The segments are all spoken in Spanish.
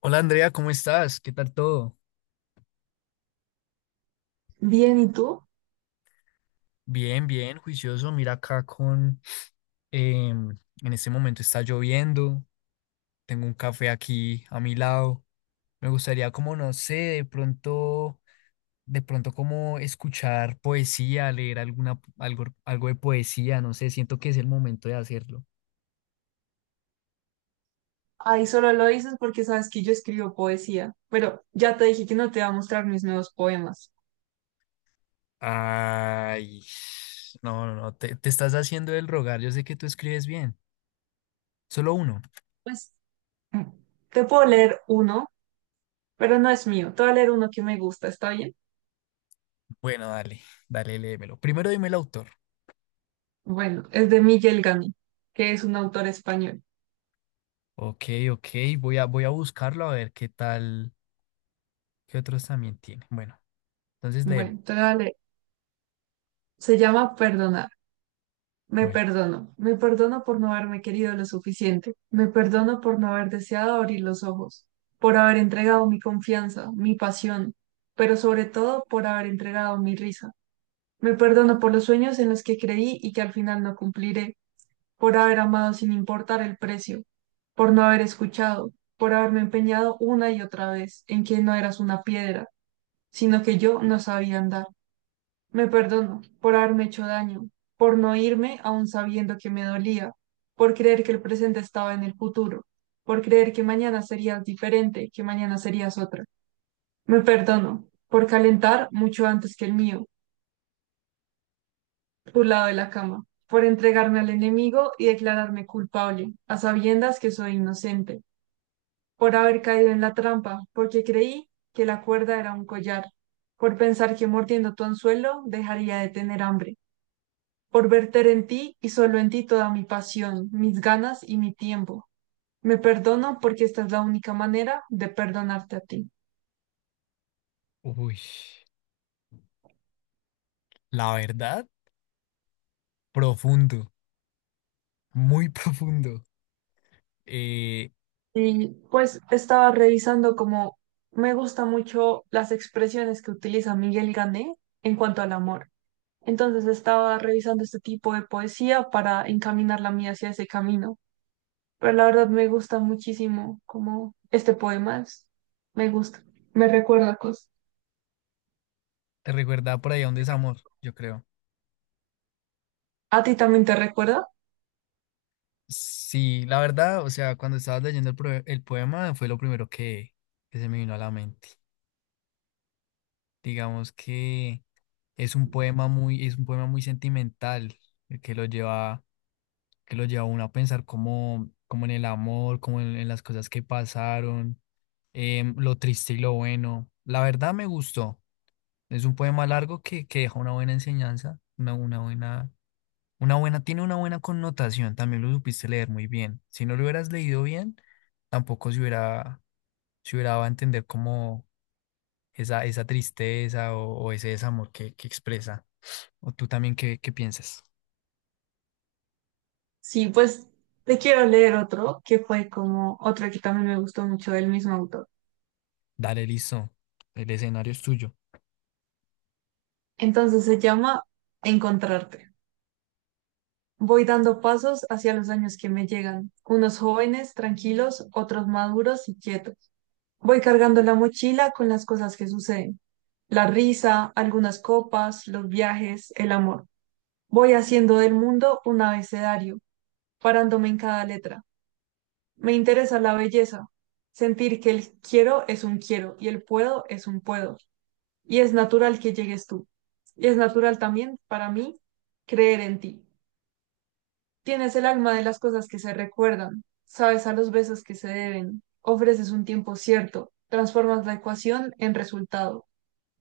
Hola Andrea, ¿cómo estás? ¿Qué tal todo? Bien, ¿y tú? Bien, bien, juicioso. Mira acá con... em, en este momento está lloviendo, tengo un café aquí a mi lado. Me gustaría como, no sé, de pronto como escuchar poesía, leer alguna, algo de poesía, no sé, siento que es el momento de hacerlo. Ahí solo lo dices porque sabes que yo escribo poesía, pero ya te dije que no te voy a mostrar mis nuevos poemas. Ay, no, no, no, te estás haciendo el rogar, yo sé que tú escribes bien. Solo uno. Pues mm, te puedo leer uno, pero no es mío. Te voy a leer uno que me gusta, ¿está bien? Bueno, dale, dale, léemelo. Primero dime el autor. Bueno, es de Miguel Gami, que es un autor español. Ok, ok, voy a buscarlo a ver qué tal, qué otros también tiene. Bueno, entonces léeme. Bueno, te voy a leer. Se llama Perdonar. Me Bueno, perdono. Me perdono por no haberme querido lo suficiente. Me perdono por no haber deseado abrir los ojos, por haber entregado mi confianza, mi pasión, pero sobre todo por haber entregado mi risa. Me perdono por los sueños en los que creí y que al final no cumpliré, por haber amado sin importar el precio, por no haber escuchado, por haberme empeñado una y otra vez en que no eras una piedra, sino que yo no sabía andar. Me perdono por haberme hecho daño, por no irme aún sabiendo que me dolía, por creer que el presente estaba en el futuro, por creer que mañana serías diferente, que mañana serías otra. Me perdono por calentar mucho antes que el mío por lado de la cama, por entregarme al enemigo y declararme culpable, a sabiendas que soy inocente, por haber caído en la trampa, porque creí que la cuerda era un collar, por pensar que mordiendo tu anzuelo dejaría de tener hambre, por verter en ti y solo en ti toda mi pasión, mis ganas y mi tiempo. Me perdono porque esta es la única manera de perdonarte a ti. uy, la verdad, profundo, muy profundo. Eh, Y pues estaba revisando como me gusta mucho las expresiones que utiliza Miguel Gané en cuanto al amor. Entonces estaba revisando este tipo de poesía para encaminar la mía hacia ese camino. Pero la verdad me gusta muchísimo como este poema es- me gusta, me recuerda cosas. te recuerda por ahí a un desamor, yo creo. ¿A ti también te recuerda? Sí, la verdad, o sea, cuando estabas leyendo el poema fue lo primero que se me vino a la mente. Digamos que es un poema muy sentimental, eh, que lo lleva que lo lleva a uno a pensar como, como en el amor, en las cosas que pasaron, lo triste y lo bueno. La verdad me gustó. Es un poema largo que deja una buena enseñanza, una buena, tiene una buena connotación. También lo supiste leer muy bien. Si no lo hubieras leído bien, tampoco se hubiera, se hubiera dado a entender como esa tristeza o ese desamor que expresa. O tú también, ¿ qué piensas? Sí, pues te quiero leer otro que fue como otro que también me gustó mucho del mismo autor. Dale, listo. El escenario es tuyo. Entonces se llama Encontrarte. Voy dando pasos hacia los años que me llegan, unos jóvenes, tranquilos, otros maduros y quietos. Voy cargando la mochila con las cosas que suceden. La risa, algunas copas, los viajes, el amor. Voy haciendo del mundo un abecedario, parándome en cada letra. Me interesa la belleza, sentir que el quiero es un quiero y el puedo es un puedo. Y es natural que llegues tú. Y es natural también para mí creer en ti. Tienes el alma de las cosas que se recuerdan, sabes a los besos que se deben, ofreces un tiempo cierto, transformas la ecuación en resultado.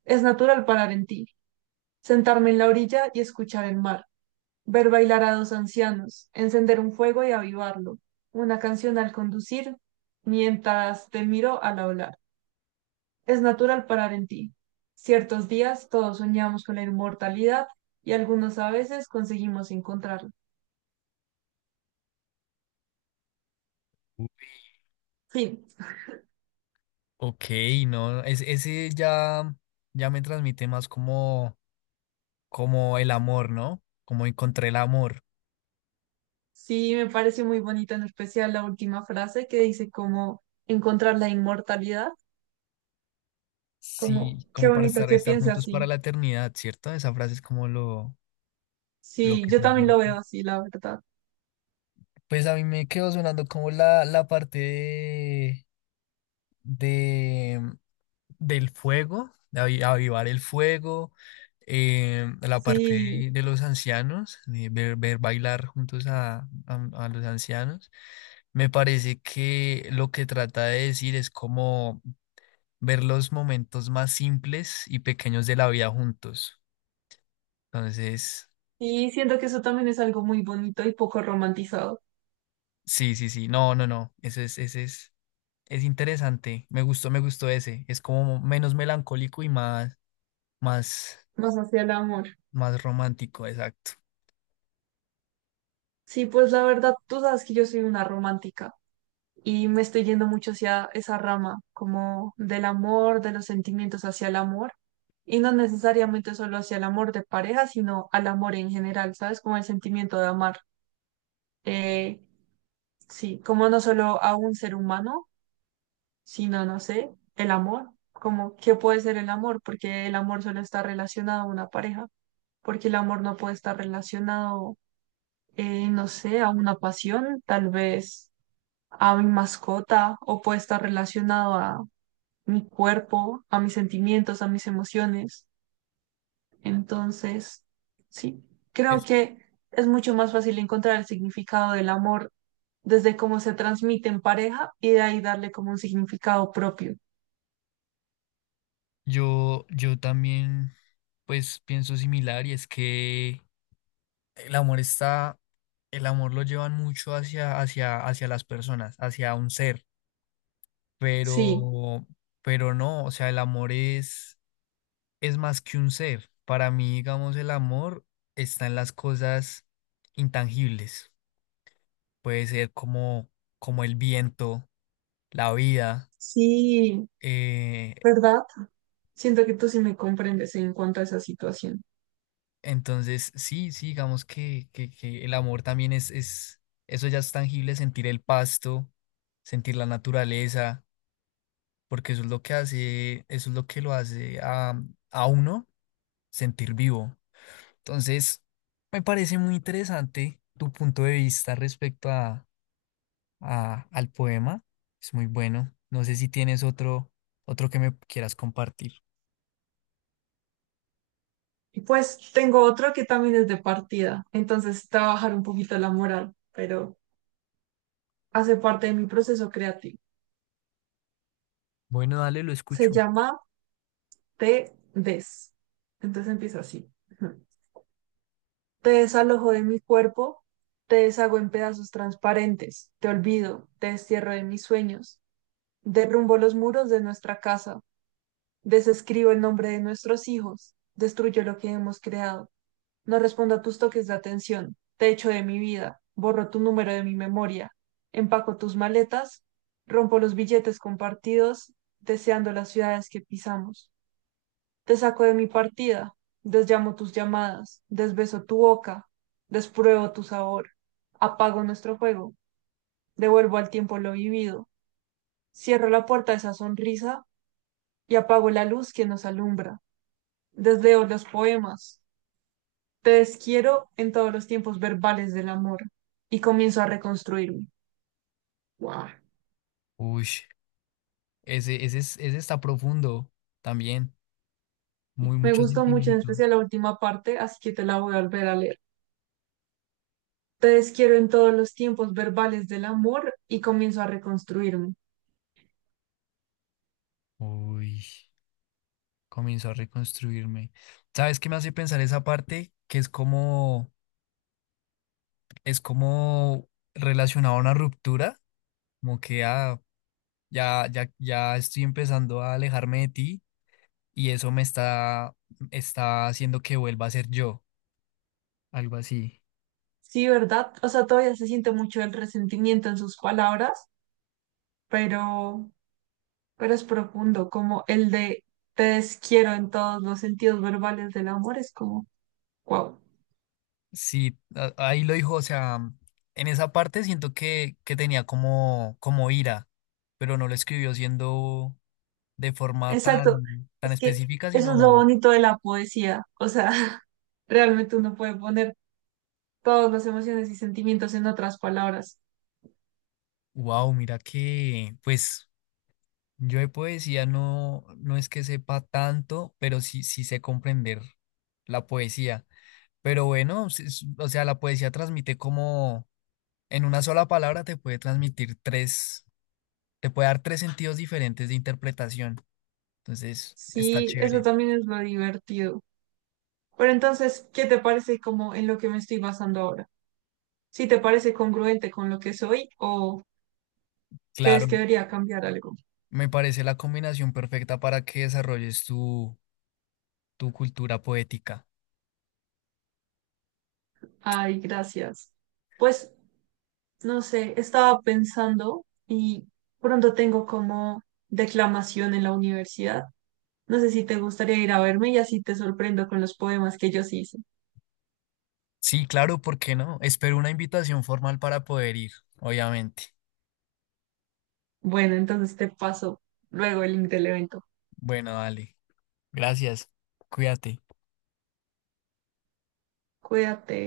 Es natural parar en ti, sentarme en la orilla y escuchar el mar, ver bailar a dos ancianos, encender un fuego y avivarlo, una canción al conducir, mientras te miro al hablar. Es natural parar en ti. Ciertos días todos soñamos con la inmortalidad y algunos a veces conseguimos encontrarla. Uy, Fin. ok, no, es- ese ya, ya me transmite más como, como el amor, ¿no? Como encontré el amor. Sí, me parece muy bonita en especial la última frase que dice como encontrar la inmortalidad. Como, Sí, qué como para bonito que estar piense juntos para así. la eternidad, ¿cierto? Esa frase es como lo Sí, que yo también lo transmite. veo así, la verdad. Pues a mí me quedó sonando como la parte de, del fuego, de avivar el fuego, la parte Sí, de los ancianos, de ver bailar juntos a los ancianos. Me parece que lo que trata de decir es como ver los momentos más simples y pequeños de la vida juntos. Entonces, y siento que eso también es algo muy bonito y poco romantizado, sí, sí, sí, no, no, no, ese es interesante. Me gustó ese. Es como menos melancólico y más, más, más hacia el amor. más romántico, exacto. Sí, pues la verdad, tú sabes que yo soy una romántica y me estoy yendo mucho hacia esa rama, como del amor, de los sentimientos hacia el amor, y no necesariamente solo hacia el amor de pareja, sino al amor en general, ¿sabes? Como el sentimiento de amar. Eh, sí, como no solo a un ser humano, sino, no sé, el amor, como qué puede ser el amor, porque el amor solo está relacionado a una pareja. Porque el amor no puede estar relacionado, no sé, a una pasión, tal vez a mi mascota, o puede estar relacionado a mi cuerpo, a mis sentimientos, a mis emociones. Entonces, sí, creo que es mucho más fácil encontrar el significado del amor desde cómo se transmite en pareja y de ahí darle como un significado propio. Yo también, pues pienso similar y es que el amor está, el amor lo llevan mucho hacia las personas, hacia un ser, Sí, pero, pero no, o sea, es más que un ser. Para mí, digamos, el amor está en las cosas intangibles. Puede ser como, como el viento, la vida, sí, eh, ¿verdad? Siento que tú sí me comprendes en cuanto a esa situación. entonces, sí, sí, digamos que el amor también es eso ya es tangible, sentir el pasto, sentir la naturaleza, porque eso es lo que lo hace a uno sentir vivo. Entonces, me parece muy interesante tu punto de vista respecto a, al poema. Es muy bueno. No sé si tienes otro, otro que me quieras compartir. Y pues tengo otro que también es de partida, entonces trabajar un poquito la moral, pero hace parte de mi proceso creativo. Bueno, dale, lo Se escucho. llama Te des. Entonces empieza así. Ujú. Te desalojo de mi cuerpo, te deshago en pedazos transparentes, te olvido, te destierro de mis sueños, derrumbo los muros de nuestra casa, desescribo el nombre de nuestros hijos, destruyo lo que hemos creado. No respondo a tus toques de atención. Te echo de mi vida. Borro tu número de mi memoria. Empaco tus maletas. Rompo los billetes compartidos, deseando las ciudades que pisamos. Te saco de mi partida. Desllamo tus llamadas. Desbeso tu boca. Despruebo tu sabor. Apago nuestro juego. Devuelvo al tiempo lo vivido. Cierro la puerta de esa sonrisa y apago la luz que nos alumbra. Desleo los poemas, te desquiero en todos los tiempos verbales del amor y comienzo a reconstruirme. Wow. Uy, ese está profundo también. Muy Me mucho gustó mucho, en sentimiento. especial la última parte, así que te la voy a volver a leer. Te desquiero en todos los tiempos verbales del amor y comienzo a reconstruirme. Uy, comenzó a reconstruirme. ¿Sabes qué me hace pensar esa parte? Que es como relacionado a una ruptura, como que ah, ya, ya, ya estoy empezando a alejarme de ti y eso me está haciendo que vuelva a ser yo, algo así. Sí, ¿verdad? O sea, todavía se siente mucho el resentimiento en sus palabras, pero, pero es profundo, como el de te desquiero en todos los sentidos verbales del amor, es como, wow. Sí, ahí lo dijo, o sea, en esa parte siento que tenía como, como ira, pero no lo escribió siendo de forma Exacto. tan, tan Es que específica, eso es lo sino, bonito de la poesía. O sea, realmente uno puede poner todas las emociones y sentimientos en otras palabras. wow, mira que, pues, yo de poesía no, no es que sepa tanto, pero sí, sí sé comprender la poesía. Pero bueno, o sea, la poesía transmite como, en una sola palabra te puede transmitir tres, te puede dar tres sentidos diferentes de interpretación. Entonces, está Sí, eso chévere. también es lo divertido. Pero entonces, ¿qué te parece como en lo que me estoy basando ahora? ¿Sí te parece congruente con lo que soy o crees Claro, que debería cambiar algo? me parece la combinación perfecta para que desarrolles tu, tu cultura poética. Ay, gracias. Pues, no sé, estaba pensando y pronto tengo como declamación en la universidad. No sé si te gustaría ir a verme y así te sorprendo con los poemas que yo sí hice. Sí, claro, ¿por qué no? Espero una invitación formal para poder ir, obviamente. Bueno, entonces te paso luego el link del evento. Bueno, dale. Gracias. Cuídate. Cuídate.